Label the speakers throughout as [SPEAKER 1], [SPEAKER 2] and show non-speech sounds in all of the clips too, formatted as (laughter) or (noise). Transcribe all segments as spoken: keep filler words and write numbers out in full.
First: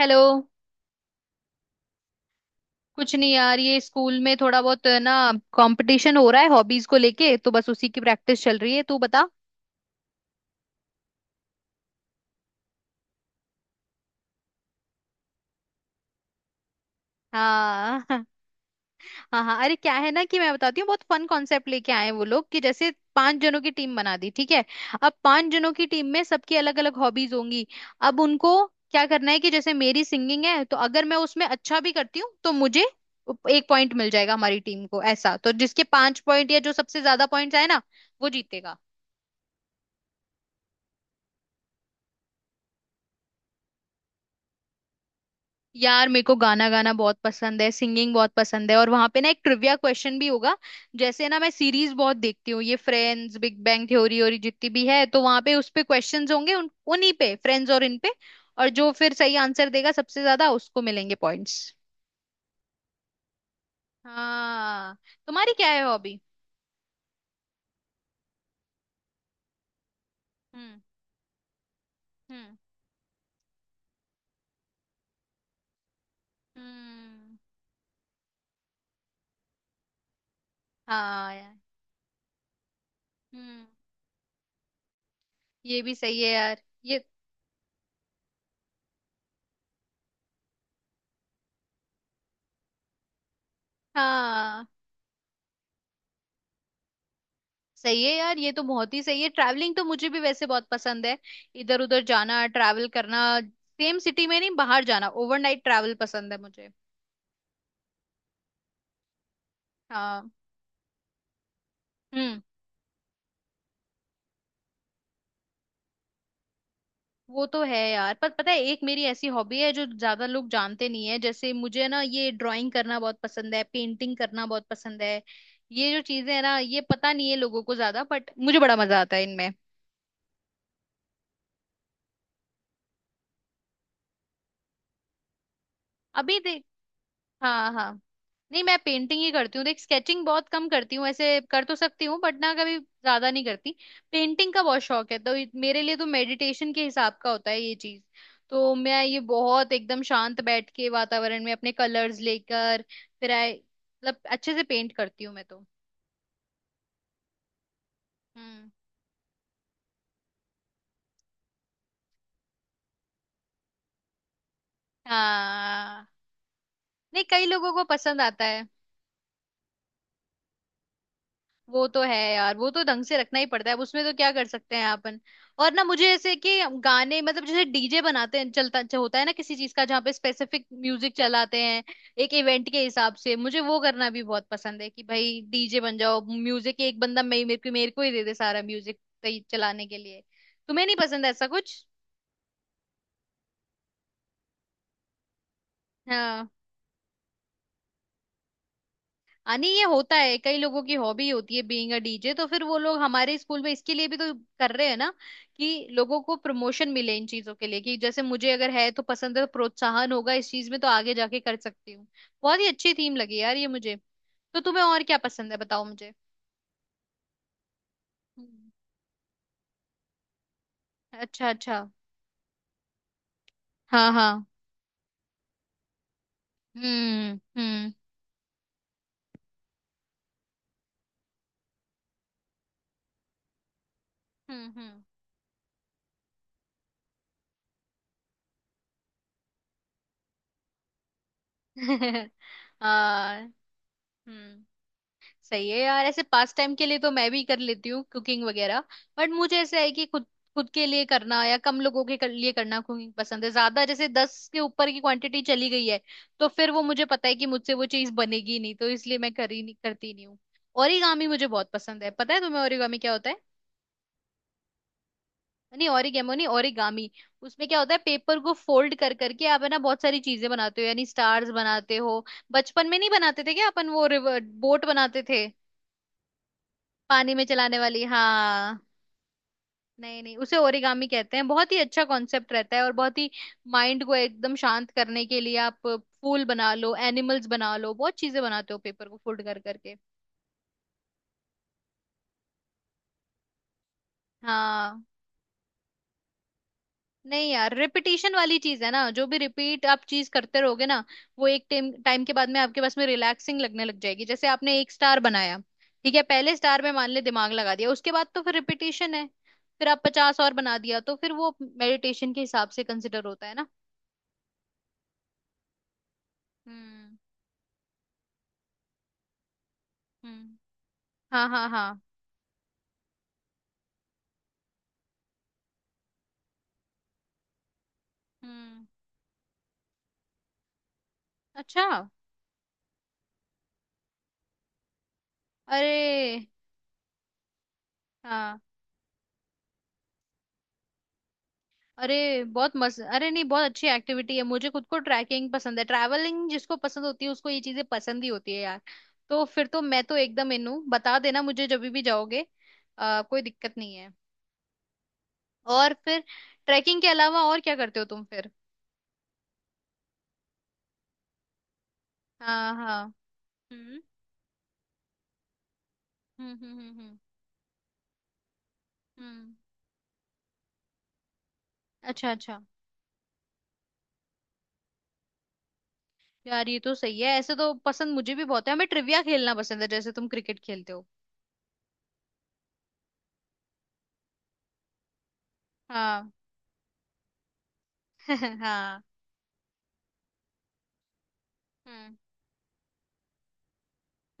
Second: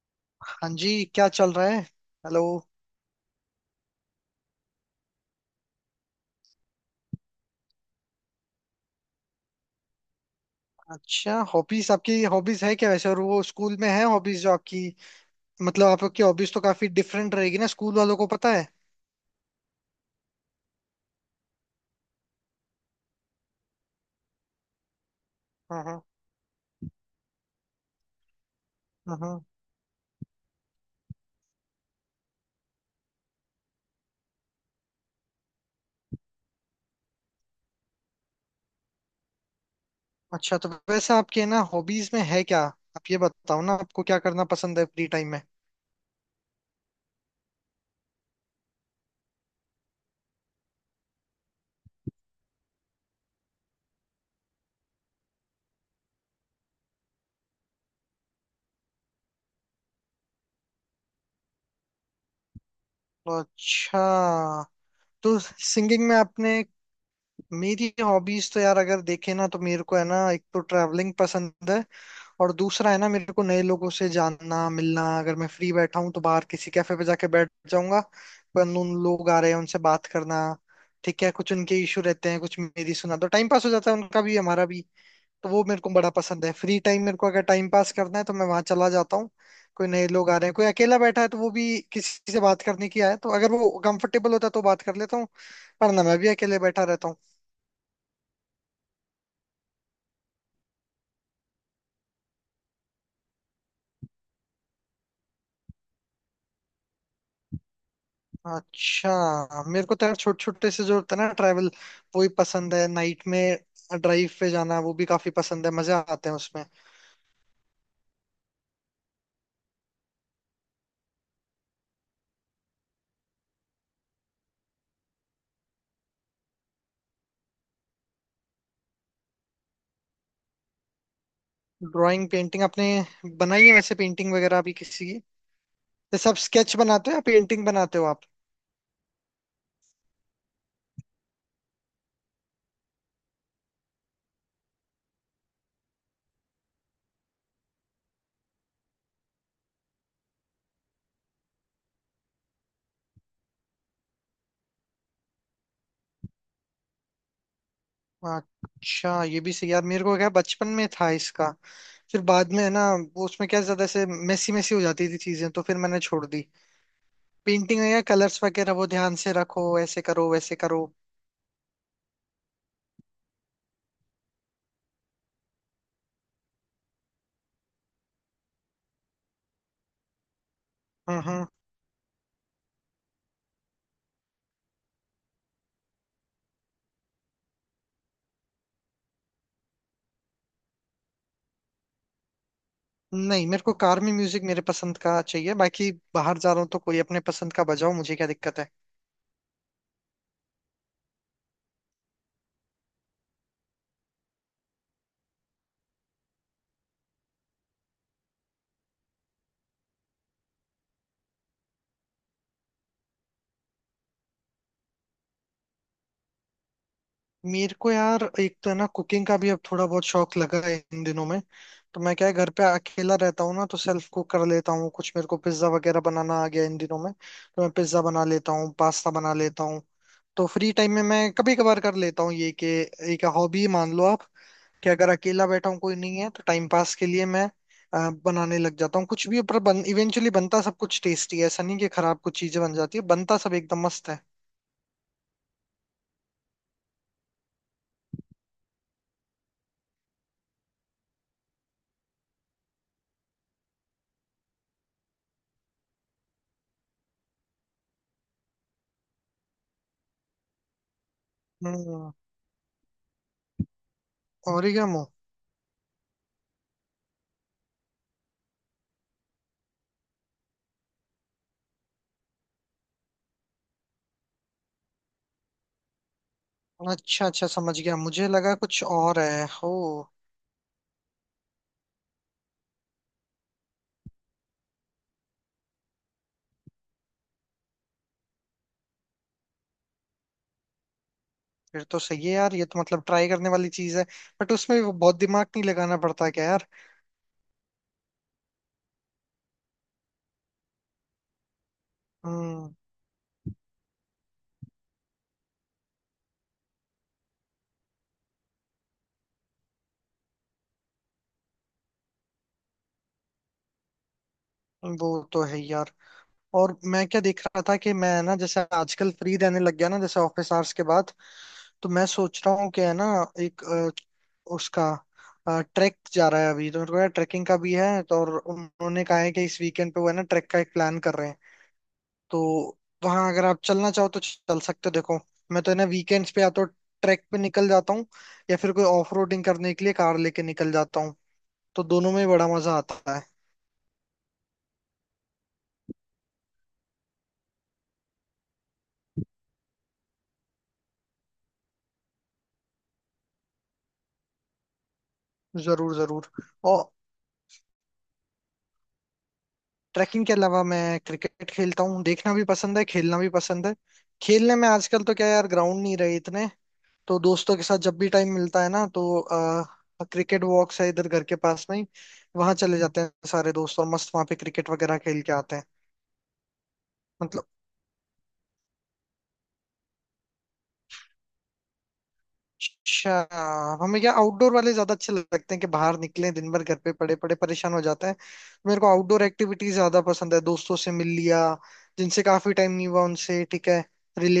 [SPEAKER 1] Hello.
[SPEAKER 2] हाँ जी, क्या चल रहा है। हेलो।
[SPEAKER 1] कुछ नहीं यार, ये स्कूल में थोड़ा बहुत ना कंपटीशन हो रहा है हॉबीज को लेके। तो बस उसी की प्रैक्टिस चल रही है। तू बता।
[SPEAKER 2] अच्छा हॉबीज, आपकी हॉबीज है क्या वैसे? और वो स्कूल में है हॉबीज जो आपकी? मतलब आपकी हॉबीज तो काफी डिफरेंट रहेगी ना, स्कूल
[SPEAKER 1] हाँ।
[SPEAKER 2] वालों को
[SPEAKER 1] (laughs)
[SPEAKER 2] पता है?
[SPEAKER 1] हाँ हाँ, अरे क्या है ना कि मैं बताती हूँ, बहुत फन कॉन्सेप्ट लेके आए हैं वो लोग। कि जैसे पांच जनों की टीम बना दी, ठीक है। अब पांच जनों
[SPEAKER 2] हाँ
[SPEAKER 1] की
[SPEAKER 2] हाँ
[SPEAKER 1] टीम में सबकी अलग अलग हॉबीज होंगी। अब उनको क्या
[SPEAKER 2] हाँ
[SPEAKER 1] करना है
[SPEAKER 2] हाँ।
[SPEAKER 1] कि जैसे मेरी सिंगिंग है, तो अगर मैं उसमें अच्छा भी करती हूँ तो मुझे एक पॉइंट मिल जाएगा हमारी टीम को, ऐसा। तो जिसके पांच पॉइंट या जो सबसे ज्यादा पॉइंट्स आए ना, वो जीतेगा।
[SPEAKER 2] अच्छा, तो वैसे आपके ना हॉबीज में है क्या? आप ये बताओ ना, आपको क्या करना पसंद है फ्री टाइम में?
[SPEAKER 1] यार मेरे को गाना गाना बहुत पसंद है, सिंगिंग बहुत पसंद है। और वहां पे ना एक ट्रिविया क्वेश्चन भी होगा। जैसे ना मैं सीरीज बहुत देखती हूँ, ये फ्रेंड्स, बिग बैंग थ्योरी और ये जितनी भी है। तो वहां पे उस पे क्वेश्चंस होंगे, उन उन्हीं पे, फ्रेंड्स और इन पे। और जो फिर सही आंसर देगा सबसे ज्यादा उसको मिलेंगे पॉइंट्स।
[SPEAKER 2] अच्छा,
[SPEAKER 1] हाँ।
[SPEAKER 2] तो
[SPEAKER 1] तुम्हारी क्या है
[SPEAKER 2] सिंगिंग में
[SPEAKER 1] हॉबी?
[SPEAKER 2] आपने। मेरी हॉबीज तो यार अगर देखे ना, तो मेरे को है ना, एक तो
[SPEAKER 1] हम्म।
[SPEAKER 2] ट्रैवलिंग पसंद है। और
[SPEAKER 1] हम्म।
[SPEAKER 2] दूसरा है ना, मेरे को नए लोगों से जानना मिलना। अगर मैं फ्री बैठा हूँ तो बाहर किसी कैफे पे जाके
[SPEAKER 1] हम्म।
[SPEAKER 2] बैठ जाऊंगा। पर उन लोग आ रहे हैं उनसे बात करना। ठीक है,
[SPEAKER 1] हाँ
[SPEAKER 2] कुछ
[SPEAKER 1] यार।
[SPEAKER 2] उनके इशू रहते हैं, कुछ मेरी सुना, तो टाइम पास
[SPEAKER 1] हम्म।
[SPEAKER 2] हो जाता है उनका भी हमारा भी। तो वो
[SPEAKER 1] ये
[SPEAKER 2] मेरे को
[SPEAKER 1] भी
[SPEAKER 2] बड़ा
[SPEAKER 1] सही है
[SPEAKER 2] पसंद है।
[SPEAKER 1] यार,
[SPEAKER 2] फ्री
[SPEAKER 1] ये।
[SPEAKER 2] टाइम मेरे को अगर टाइम पास करना है तो मैं वहां चला जाता हूँ। कोई नए लोग आ रहे हैं, कोई अकेला बैठा है तो वो भी किसी से बात करने की आया है, तो अगर वो कंफर्टेबल होता है तो
[SPEAKER 1] हाँ।
[SPEAKER 2] बात कर लेता हूँ। पर ना, मैं भी अकेले बैठा रहता हूँ।
[SPEAKER 1] सही है यार, ये तो बहुत ही सही है। ट्रैवलिंग तो मुझे भी वैसे बहुत पसंद है। इधर उधर जाना, ट्रैवल करना, सेम सिटी में नहीं, बाहर जाना, ओवरनाइट ट्रैवल पसंद है मुझे।
[SPEAKER 2] अच्छा। मेरे को तो यार
[SPEAKER 1] हाँ।
[SPEAKER 2] छोटे छोटे से जो होता है ना ट्रैवल, वो ही
[SPEAKER 1] हम्म।
[SPEAKER 2] पसंद है। नाइट में ड्राइव पे जाना, वो भी काफी पसंद है, मजा आते हैं उसमें।
[SPEAKER 1] वो तो है यार, पर पता है, एक मेरी ऐसी हॉबी है जो ज्यादा लोग जानते नहीं है। जैसे मुझे ना ये ड्राइंग करना बहुत पसंद है, पेंटिंग करना बहुत पसंद है। ये जो चीजें है ना, ये पता नहीं है लोगों को ज्यादा, बट मुझे बड़ा मजा आता है इनमें।
[SPEAKER 2] ड्राइंग पेंटिंग आपने बनाई है वैसे? पेंटिंग वगैरह भी किसी की? जैसे आप
[SPEAKER 1] अभी देख।
[SPEAKER 2] स्केच बनाते हो या पेंटिंग
[SPEAKER 1] हाँ हाँ।
[SPEAKER 2] बनाते हो आप?
[SPEAKER 1] नहीं, मैं पेंटिंग ही करती हूँ देख, स्केचिंग बहुत कम करती हूँ। ऐसे कर तो सकती हूँ बट ना कभी ज्यादा नहीं करती। पेंटिंग का बहुत शौक है, तो ये- मेरे लिए तो मेडिटेशन के हिसाब का होता है ये चीज। तो मैं ये बहुत एकदम शांत बैठ के वातावरण में अपने कलर्स लेकर फिर आए, मतलब अच्छे से पेंट करती हूँ मैं तो। हम्म।
[SPEAKER 2] अच्छा ये भी सही यार। मेरे को क्या, बचपन में था इसका, फिर बाद में है ना, वो उसमें क्या ज्यादा ऐसे मेसी मेसी हो जाती थी चीजें तो फिर मैंने
[SPEAKER 1] हाँ।
[SPEAKER 2] छोड़ दी।
[SPEAKER 1] नहीं, कई लोगों
[SPEAKER 2] पेंटिंग
[SPEAKER 1] को
[SPEAKER 2] में क्या,
[SPEAKER 1] पसंद
[SPEAKER 2] कलर्स
[SPEAKER 1] आता है।
[SPEAKER 2] वगैरह वो ध्यान से रखो, ऐसे करो वैसे करो।
[SPEAKER 1] वो तो है यार, वो तो ढंग से रखना ही पड़ता है अब, उसमें तो क्या कर सकते हैं अपन। और ना मुझे ऐसे कि गाने मतलब, जैसे डीजे बनाते हैं, चलता जो होता है ना किसी चीज का, जहाँ पे स्पेसिफिक म्यूजिक
[SPEAKER 2] हम्म हम्म।
[SPEAKER 1] चलाते हैं एक इवेंट के हिसाब से, मुझे वो करना भी बहुत पसंद है कि भाई डीजे बन जाओ, म्यूजिक एक बंदा मे मेरे को मेरे को ही दे दे सारा म्यूजिक चलाने के लिए। तुम्हें नहीं पसंद ऐसा कुछ?
[SPEAKER 2] नहीं, मेरे को कार में म्यूजिक मेरे पसंद का चाहिए। बाकी बाहर
[SPEAKER 1] हाँ।
[SPEAKER 2] जा रहा हूँ तो कोई अपने पसंद का बजाओ, मुझे क्या दिक्कत है।
[SPEAKER 1] हाँ, नहीं ये होता है, कई लोगों की हॉबी होती है बीइंग अ डीजे। तो फिर वो लोग हमारे स्कूल में इसके लिए भी तो कर रहे हैं ना, कि लोगों को प्रमोशन मिले इन चीजों के लिए। कि जैसे मुझे अगर है तो पसंद है, तो प्रोत्साहन होगा इस चीज में, तो आगे जाके कर सकती हूँ। बहुत ही अच्छी थीम लगी यार ये मुझे। तो तुम्हें और क्या पसंद है बताओ मुझे?
[SPEAKER 2] मेरे को यार एक
[SPEAKER 1] हम्म।
[SPEAKER 2] तो है ना कुकिंग का भी अब थोड़ा बहुत शौक लगा है इन दिनों में।
[SPEAKER 1] अच्छा अच्छा।
[SPEAKER 2] तो मैं क्या है, घर पे अकेला रहता हूँ ना तो सेल्फ
[SPEAKER 1] हाँ
[SPEAKER 2] कुक
[SPEAKER 1] हाँ।
[SPEAKER 2] कर लेता हूँ कुछ। मेरे को पिज्जा वगैरह बनाना आ गया इन दिनों में,
[SPEAKER 1] हम्म
[SPEAKER 2] तो मैं
[SPEAKER 1] हम्म
[SPEAKER 2] पिज्जा बना लेता हूँ, पास्ता बना लेता हूँ। तो फ्री टाइम में मैं कभी कभार कर लेता हूँ ये कि, एक हॉबी मान लो आप कि
[SPEAKER 1] हम्म
[SPEAKER 2] अगर अकेला बैठा हूँ, कोई नहीं है तो टाइम पास के लिए मैं अ, बनाने लग जाता हूँ कुछ भी। पर बन, इवेंचुअली बनता सब कुछ टेस्टी है, ऐसा
[SPEAKER 1] हम्म।
[SPEAKER 2] नहीं कि खराब
[SPEAKER 1] (laughs)
[SPEAKER 2] कुछ चीजें बन जाती है, बनता
[SPEAKER 1] हाँ।
[SPEAKER 2] सब एकदम मस्त है।
[SPEAKER 1] हम्म। सही है यार, ऐसे पास टाइम के लिए तो मैं भी कर लेती हूँ कुकिंग वगैरह। बट मुझे ऐसा है कि खुद खुद के लिए करना या कम लोगों के कर, लिए करना कुकिंग पसंद है ज्यादा। जैसे दस के ऊपर की क्वांटिटी चली गई है, तो फिर वो मुझे पता है कि मुझसे वो चीज बनेगी नहीं, तो इसलिए मैं कर ही नहीं करती नहीं हूँ। ओरिगामी मुझे बहुत पसंद है।
[SPEAKER 2] हम्म।
[SPEAKER 1] पता है तुम्हें ओरिगामी क्या होता है?
[SPEAKER 2] ओरिगेमो?
[SPEAKER 1] नहीं, ओरिगेमो नहीं, ओरिगामी। उसमें क्या होता है, पेपर को फोल्ड कर करके आप है ना बहुत सारी चीजें बनाते हो, यानी स्टार्स बनाते हो। बचपन में नहीं बनाते थे क्या अपन, वो रिवर बोट बनाते थे
[SPEAKER 2] अच्छा
[SPEAKER 1] पानी में
[SPEAKER 2] अच्छा,
[SPEAKER 1] चलाने
[SPEAKER 2] समझ गया।
[SPEAKER 1] वाली?
[SPEAKER 2] मुझे लगा
[SPEAKER 1] हाँ।
[SPEAKER 2] कुछ और है हो।
[SPEAKER 1] नहीं नहीं, उसे ओरिगामी कहते हैं। बहुत ही अच्छा कॉन्सेप्ट रहता है। और बहुत ही माइंड को एकदम शांत करने के लिए, आप फूल बना लो, एनिमल्स बना लो, बहुत चीजें बनाते हो पेपर को फोल्ड कर करके।
[SPEAKER 2] फिर तो सही है यार, ये तो मतलब ट्राई करने वाली चीज है। बट उसमें वो
[SPEAKER 1] हाँ।
[SPEAKER 2] बहुत दिमाग नहीं लगाना पड़ता क्या यार?
[SPEAKER 1] नहीं यार, रिपीटिशन वाली चीज है ना, जो भी रिपीट आप चीज करते रहोगे ना, वो एक टाइम टाइम के बाद में
[SPEAKER 2] हम्म।
[SPEAKER 1] आपके पास में रिलैक्सिंग लगने लग जाएगी। जैसे आपने एक स्टार बनाया, ठीक है, पहले स्टार में मान ले दिमाग लगा दिया, उसके बाद तो फिर रिपीटिशन है। फिर आप पचास और बना दिया, तो फिर वो मेडिटेशन के हिसाब से कंसिडर होता है ना।
[SPEAKER 2] वो तो है ही यार। और मैं
[SPEAKER 1] हम्म
[SPEAKER 2] क्या देख रहा था कि मैं ना जैसे आजकल फ्री रहने लग गया ना जैसे ऑफिस
[SPEAKER 1] हम्म।
[SPEAKER 2] आवर्स के बाद।
[SPEAKER 1] हाँ हाँ
[SPEAKER 2] तो
[SPEAKER 1] हाँ।
[SPEAKER 2] मैं सोच रहा हूँ कि है ना एक अ, उसका ट्रैक जा रहा है अभी तो, मेरे को ट्रैकिंग का भी है तो, और
[SPEAKER 1] हम्म।
[SPEAKER 2] उन्होंने कहा है कि इस वीकेंड पे वो है ना ट्रैक का एक प्लान कर रहे हैं।
[SPEAKER 1] अच्छा।
[SPEAKER 2] तो वहाँ अगर आप चलना चाहो तो चल सकते हो, देखो। मैं तो है ना वीकेंड्स पे
[SPEAKER 1] अरे
[SPEAKER 2] या तो ट्रैक पे निकल जाता हूँ, या
[SPEAKER 1] हाँ।
[SPEAKER 2] फिर कोई ऑफ रोडिंग करने के लिए कार लेके निकल जाता हूँ। तो दोनों
[SPEAKER 1] अरे
[SPEAKER 2] में बड़ा
[SPEAKER 1] बहुत
[SPEAKER 2] मजा
[SPEAKER 1] मस्त,
[SPEAKER 2] आता है।
[SPEAKER 1] अरे नहीं बहुत अच्छी एक्टिविटी है। मुझे खुद को ट्रैकिंग पसंद है। ट्रैवलिंग जिसको पसंद होती है उसको ये चीजें पसंद ही होती है यार। तो फिर तो मैं तो एकदम इन हूँ, बता देना मुझे जब भी जाओगे। आ, कोई दिक्कत नहीं है। और
[SPEAKER 2] जरूर
[SPEAKER 1] फिर
[SPEAKER 2] जरूर। और
[SPEAKER 1] ट्रैकिंग के अलावा और क्या करते हो तुम फिर?
[SPEAKER 2] ट्रैकिंग के अलावा मैं क्रिकेट खेलता हूँ, देखना भी
[SPEAKER 1] हाँ
[SPEAKER 2] पसंद है
[SPEAKER 1] हाँ।
[SPEAKER 2] खेलना भी पसंद है।
[SPEAKER 1] हम्म
[SPEAKER 2] खेलने में आजकल तो क्या यार, ग्राउंड नहीं रहे इतने।
[SPEAKER 1] हम्म हम्म हम्म। हम्म
[SPEAKER 2] तो दोस्तों के साथ जब भी टाइम मिलता है ना, तो
[SPEAKER 1] हम्म।
[SPEAKER 2] आ, क्रिकेट वॉक्स है इधर घर के पास में ही।
[SPEAKER 1] अच्छा
[SPEAKER 2] वहां
[SPEAKER 1] अच्छा।
[SPEAKER 2] चले जाते हैं सारे दोस्त और मस्त वहां पे क्रिकेट वगैरह खेल के आते हैं।
[SPEAKER 1] यार ये तो सही है,
[SPEAKER 2] मतलब।
[SPEAKER 1] ऐसे तो पसंद मुझे भी बहुत है। हमें ट्रिविया खेलना पसंद है, जैसे तुम क्रिकेट खेलते हो।
[SPEAKER 2] अच्छा। हमें क्या आउटडोर वाले ज्यादा अच्छे लगते हैं कि बाहर
[SPEAKER 1] हाँ।
[SPEAKER 2] निकलें, दिन भर घर पे पड़े पड़े परेशान हो जाते हैं।
[SPEAKER 1] (laughs)
[SPEAKER 2] मेरे को
[SPEAKER 1] हाँ।
[SPEAKER 2] आउटडोर एक्टिविटीज ज्यादा पसंद है, दोस्तों से मिल लिया
[SPEAKER 1] हम्म
[SPEAKER 2] जिनसे काफी टाइम नहीं हुआ उनसे। ठीक है,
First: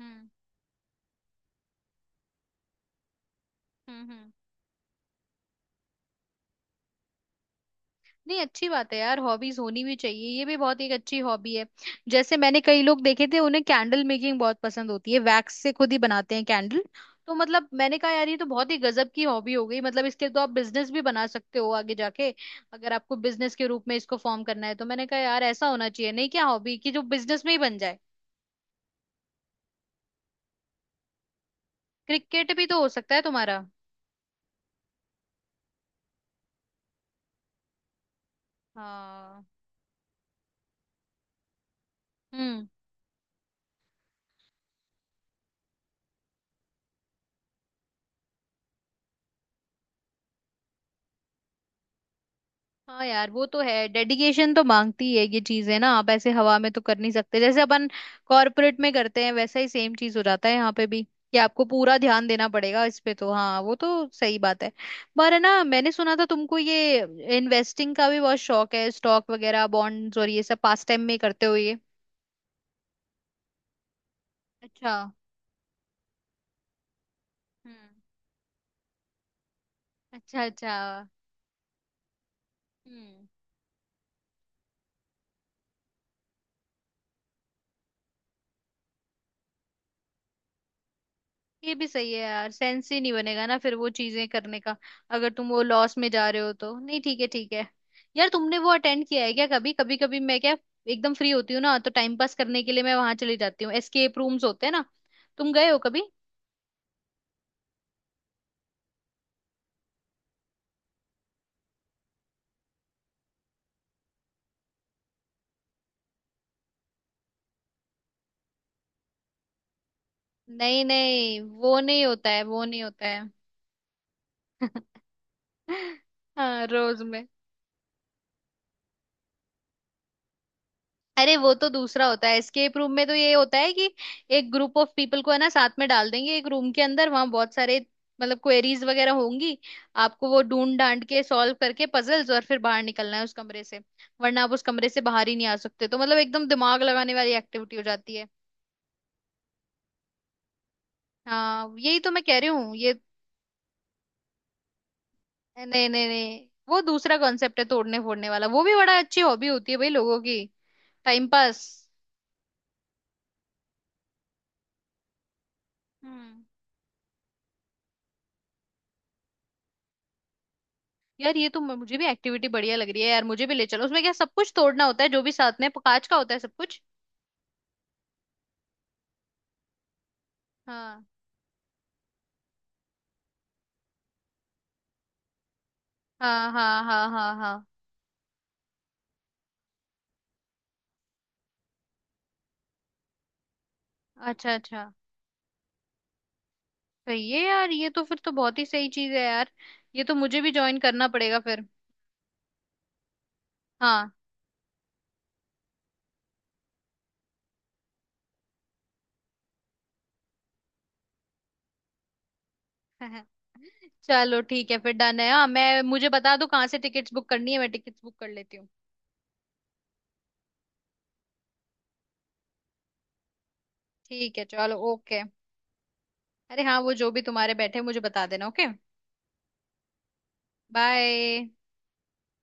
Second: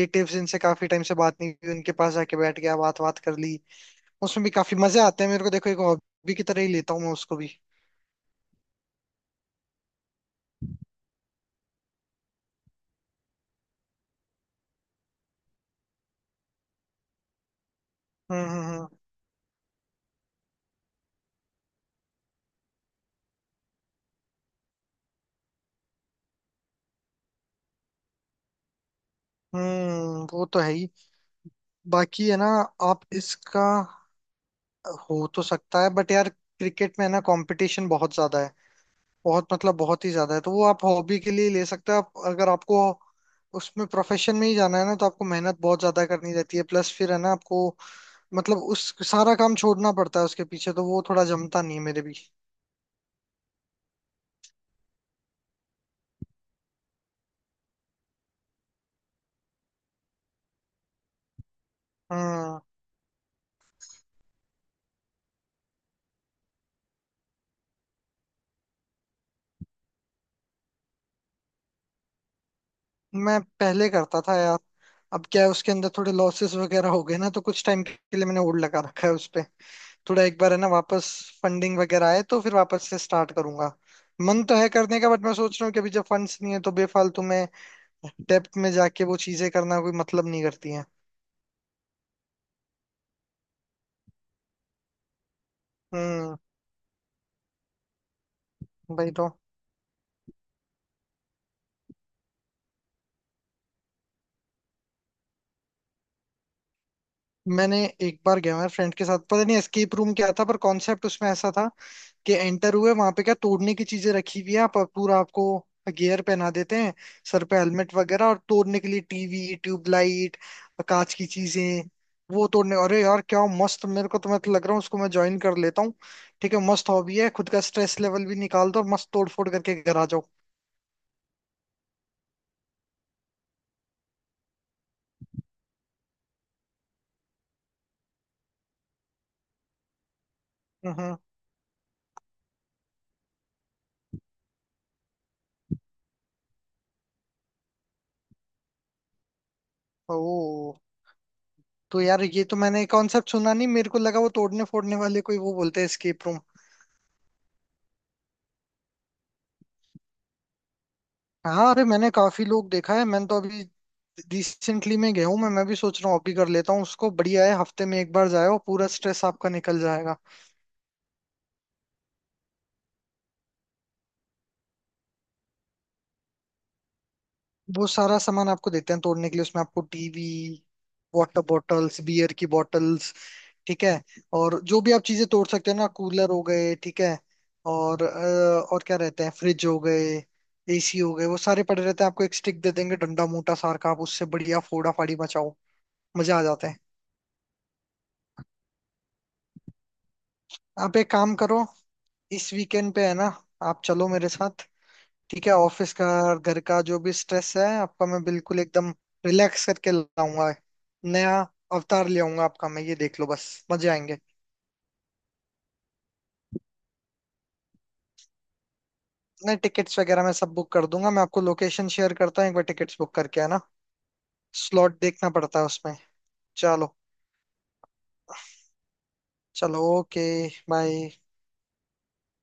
[SPEAKER 1] हम्म
[SPEAKER 2] जिनसे काफी टाइम से बात नहीं हुई उनके पास जाके बैठ गया, बात बात कर ली।
[SPEAKER 1] हम्म हम्म।
[SPEAKER 2] उसमें भी काफी मजे आते हैं। मेरे को देखो, एक हॉबी की तरह ही लेता हूँ मैं उसको भी।
[SPEAKER 1] नहीं अच्छी बात है यार, हॉबीज होनी भी चाहिए, ये भी बहुत एक अच्छी हॉबी है। जैसे मैंने कई लोग देखे थे उन्हें कैंडल मेकिंग बहुत पसंद होती है, वैक्स से खुद ही बनाते हैं कैंडल। तो मतलब मैंने कहा यार, ये तो
[SPEAKER 2] हम्म हम्म
[SPEAKER 1] बहुत ही
[SPEAKER 2] हम्म
[SPEAKER 1] गजब की हॉबी हो गई, मतलब इसके तो आप बिजनेस भी बना सकते हो आगे जाके, अगर आपको बिजनेस के रूप में इसको फॉर्म करना है। तो मैंने कहा यार ऐसा होना चाहिए नहीं क्या हॉबी, कि जो बिजनेस में ही बन जाए।
[SPEAKER 2] हम्म, वो तो है ही। बाकी है ना
[SPEAKER 1] क्रिकेट भी तो हो
[SPEAKER 2] आप
[SPEAKER 1] सकता है तुम्हारा।
[SPEAKER 2] इसका, हो तो सकता है बट यार क्रिकेट में है ना कंपटीशन बहुत ज्यादा है।
[SPEAKER 1] हाँ।
[SPEAKER 2] बहुत मतलब बहुत ही ज्यादा है, तो वो आप हॉबी के लिए ले सकते हो। आप अगर
[SPEAKER 1] हम्म।
[SPEAKER 2] आपको उसमें प्रोफेशन में ही जाना है ना, तो आपको मेहनत बहुत ज्यादा करनी रहती है। प्लस फिर है ना आपको, मतलब उस सारा काम छोड़ना पड़ता है उसके पीछे, तो वो थोड़ा जमता नहीं है मेरे भी।
[SPEAKER 1] हाँ यार वो तो है, डेडिकेशन तो मांगती है ये चीजें ना, आप ऐसे हवा में तो कर नहीं सकते। जैसे अपन कॉर्पोरेट में करते हैं वैसा ही सेम चीज हो जाता है यहाँ पे भी, कि आपको पूरा ध्यान देना
[SPEAKER 2] हम्म।
[SPEAKER 1] पड़ेगा इस पे। तो हाँ वो तो सही बात है। पर है ना मैंने सुना था तुमको ये इन्वेस्टिंग का भी बहुत शौक है, स्टॉक वगैरह, बॉन्ड्स और ये सब पास टाइम में करते हो ये?
[SPEAKER 2] मैं पहले करता था यार।
[SPEAKER 1] अच्छा।
[SPEAKER 2] अब क्या है, उसके अंदर थोड़े लॉसेस वगैरह हो गए ना तो कुछ
[SPEAKER 1] हम्म।
[SPEAKER 2] टाइम के लिए मैंने होल्ड लगा रखा है उस पे। थोड़ा एक
[SPEAKER 1] अच्छा
[SPEAKER 2] बार है ना
[SPEAKER 1] अच्छा।
[SPEAKER 2] वापस फंडिंग वगैरह आए तो फिर वापस से
[SPEAKER 1] हम्म।
[SPEAKER 2] स्टार्ट करूंगा। मन तो है करने का, बट मैं सोच रहा हूँ कि अभी जब फंड्स नहीं है तो बेफालतू में डेप्थ में जाके वो चीजें करना कोई मतलब नहीं करती हैं।
[SPEAKER 1] ये भी सही है यार, सेंस ही नहीं बनेगा ना फिर वो चीजें करने का, अगर तुम वो लॉस में जा
[SPEAKER 2] हम्म।
[SPEAKER 1] रहे हो तो। नहीं, ठीक है ठीक है। यार तुमने वो अटेंड
[SPEAKER 2] भाई
[SPEAKER 1] किया
[SPEAKER 2] तो।
[SPEAKER 1] है क्या कभी? कभी कभी मैं क्या एकदम फ्री होती हूँ ना तो टाइम पास करने के लिए मैं वहां चली जाती हूँ। एस्केप रूम्स होते हैं ना, तुम गए हो कभी?
[SPEAKER 2] मैंने एक बार गया मैं फ्रेंड के साथ, पता नहीं एस्केप रूम क्या था। पर कॉन्सेप्ट उसमें ऐसा था कि एंटर हुए वहां पे, क्या तोड़ने की चीजें रखी हुई है आप पूरा, आपको गियर पहना देते हैं, सर पे हेलमेट वगैरह और तोड़ने के लिए टीवी, ट्यूबलाइट,
[SPEAKER 1] नहीं
[SPEAKER 2] कांच की
[SPEAKER 1] नहीं, वो
[SPEAKER 2] चीजें
[SPEAKER 1] नहीं होता है,
[SPEAKER 2] वो
[SPEAKER 1] वो
[SPEAKER 2] तोड़ने।
[SPEAKER 1] नहीं
[SPEAKER 2] अरे
[SPEAKER 1] होता है।
[SPEAKER 2] यार क्या मस्त, मेरे को तो मैं तो लग रहा हूँ उसको
[SPEAKER 1] (laughs)
[SPEAKER 2] मैं ज्वाइन कर लेता हूँ। ठीक है,
[SPEAKER 1] हाँ
[SPEAKER 2] मस्त
[SPEAKER 1] रोज
[SPEAKER 2] हॉबी
[SPEAKER 1] में।
[SPEAKER 2] है, खुद का स्ट्रेस लेवल भी निकाल दो और मस्त तोड़ फोड़ करके घर आ जाओ।
[SPEAKER 1] अरे वो तो दूसरा होता है। एस्केप रूम में तो ये होता है कि एक ग्रुप ऑफ पीपल को है ना साथ में डाल देंगे एक रूम के अंदर, वहां बहुत सारे मतलब क्वेरीज वगैरह होंगी, आपको वो ढूंढ डांट
[SPEAKER 2] हम्म।
[SPEAKER 1] के सॉल्व करके पजल्स, और फिर बाहर निकलना है उस कमरे से। वरना आप उस कमरे से बाहर ही नहीं आ सकते। तो मतलब एकदम दिमाग लगाने वाली एक्टिविटी हो जाती है।
[SPEAKER 2] ओ,
[SPEAKER 1] हाँ यही
[SPEAKER 2] तो
[SPEAKER 1] तो मैं
[SPEAKER 2] यार
[SPEAKER 1] कह
[SPEAKER 2] ये
[SPEAKER 1] रही
[SPEAKER 2] तो
[SPEAKER 1] हूँ
[SPEAKER 2] मैंने
[SPEAKER 1] ये।
[SPEAKER 2] कॉन्सेप्ट सुना नहीं। मेरे को लगा वो तोड़ने फोड़ने वाले कोई वो बोलते हैं
[SPEAKER 1] नहीं नहीं
[SPEAKER 2] एस्केप रूम।
[SPEAKER 1] नहीं, वो दूसरा कॉन्सेप्ट है तोड़ने फोड़ने वाला, वो भी बड़ा अच्छी हॉबी होती है भाई लोगों की, टाइम पास।
[SPEAKER 2] हाँ, अरे मैंने काफी लोग देखा है। मैंने तो अभी रिसेंटली में गया हूँ। मैं मैं भी सोच रहा हूँ अभी
[SPEAKER 1] हम्म।
[SPEAKER 2] कर लेता हूँ उसको, बढ़िया है, हफ्ते में एक बार जाओ पूरा स्ट्रेस आपका निकल जाएगा।
[SPEAKER 1] यार ये तो म- मुझे भी एक्टिविटी बढ़िया लग रही है, यार मुझे भी ले चलो। उसमें क्या सब कुछ तोड़ना होता है जो भी साथ में कांच का होता है सब कुछ?
[SPEAKER 2] वो सारा सामान आपको देते हैं तोड़ने के लिए उसमें, आपको टीवी,
[SPEAKER 1] हाँ
[SPEAKER 2] वाटर बॉटल्स, बियर की बॉटल्स, ठीक है, और जो भी आप चीजें तोड़ सकते हो ना, कूलर हो
[SPEAKER 1] हाँ
[SPEAKER 2] गए,
[SPEAKER 1] हाँ
[SPEAKER 2] ठीक
[SPEAKER 1] हाँ
[SPEAKER 2] है,
[SPEAKER 1] हाँ। हाँ।
[SPEAKER 2] और अ, और क्या रहते हैं, फ्रिज हो गए, एसी हो गए, वो सारे पड़े रहते हैं। आपको एक स्टिक दे देंगे, डंडा मोटा सार का, आप उससे
[SPEAKER 1] अच्छा
[SPEAKER 2] बढ़िया
[SPEAKER 1] अच्छा।
[SPEAKER 2] फोड़ा फाड़ी मचाओ। मजा आ जाता है।
[SPEAKER 1] सही है यार, ये तो फिर तो बहुत ही सही चीज है यार। ये तो मुझे भी ज्वाइन
[SPEAKER 2] आप
[SPEAKER 1] करना
[SPEAKER 2] एक काम
[SPEAKER 1] पड़ेगा
[SPEAKER 2] करो,
[SPEAKER 1] फिर।
[SPEAKER 2] इस वीकेंड पे है ना आप चलो
[SPEAKER 1] हाँ।
[SPEAKER 2] मेरे साथ। ठीक है, ऑफिस का और घर का जो भी स्ट्रेस है आपका, मैं बिल्कुल एकदम रिलैक्स करके लाऊंगा। नया अवतार ले आऊंगा आपका मैं, ये देख लो
[SPEAKER 1] (laughs)
[SPEAKER 2] बस। मजे आएंगे।
[SPEAKER 1] चलो ठीक है फिर, डन है। हाँ, मैं मुझे बता दो कहाँ से टिकट्स बुक करनी है, मैं टिकट्स बुक कर लेती हूँ।
[SPEAKER 2] नहीं, टिकट्स वगैरह मैं सब बुक कर दूंगा। मैं आपको लोकेशन शेयर करता हूँ एक बार टिकट्स बुक करके, है ना,
[SPEAKER 1] ठीक है चलो
[SPEAKER 2] स्लॉट
[SPEAKER 1] ओके।
[SPEAKER 2] देखना पड़ता है उसमें।
[SPEAKER 1] अरे हाँ, वो
[SPEAKER 2] चलो।
[SPEAKER 1] जो भी तुम्हारे बैठे मुझे बता देना। ओके।
[SPEAKER 2] चलो, ओके। बाय।
[SPEAKER 1] बाय।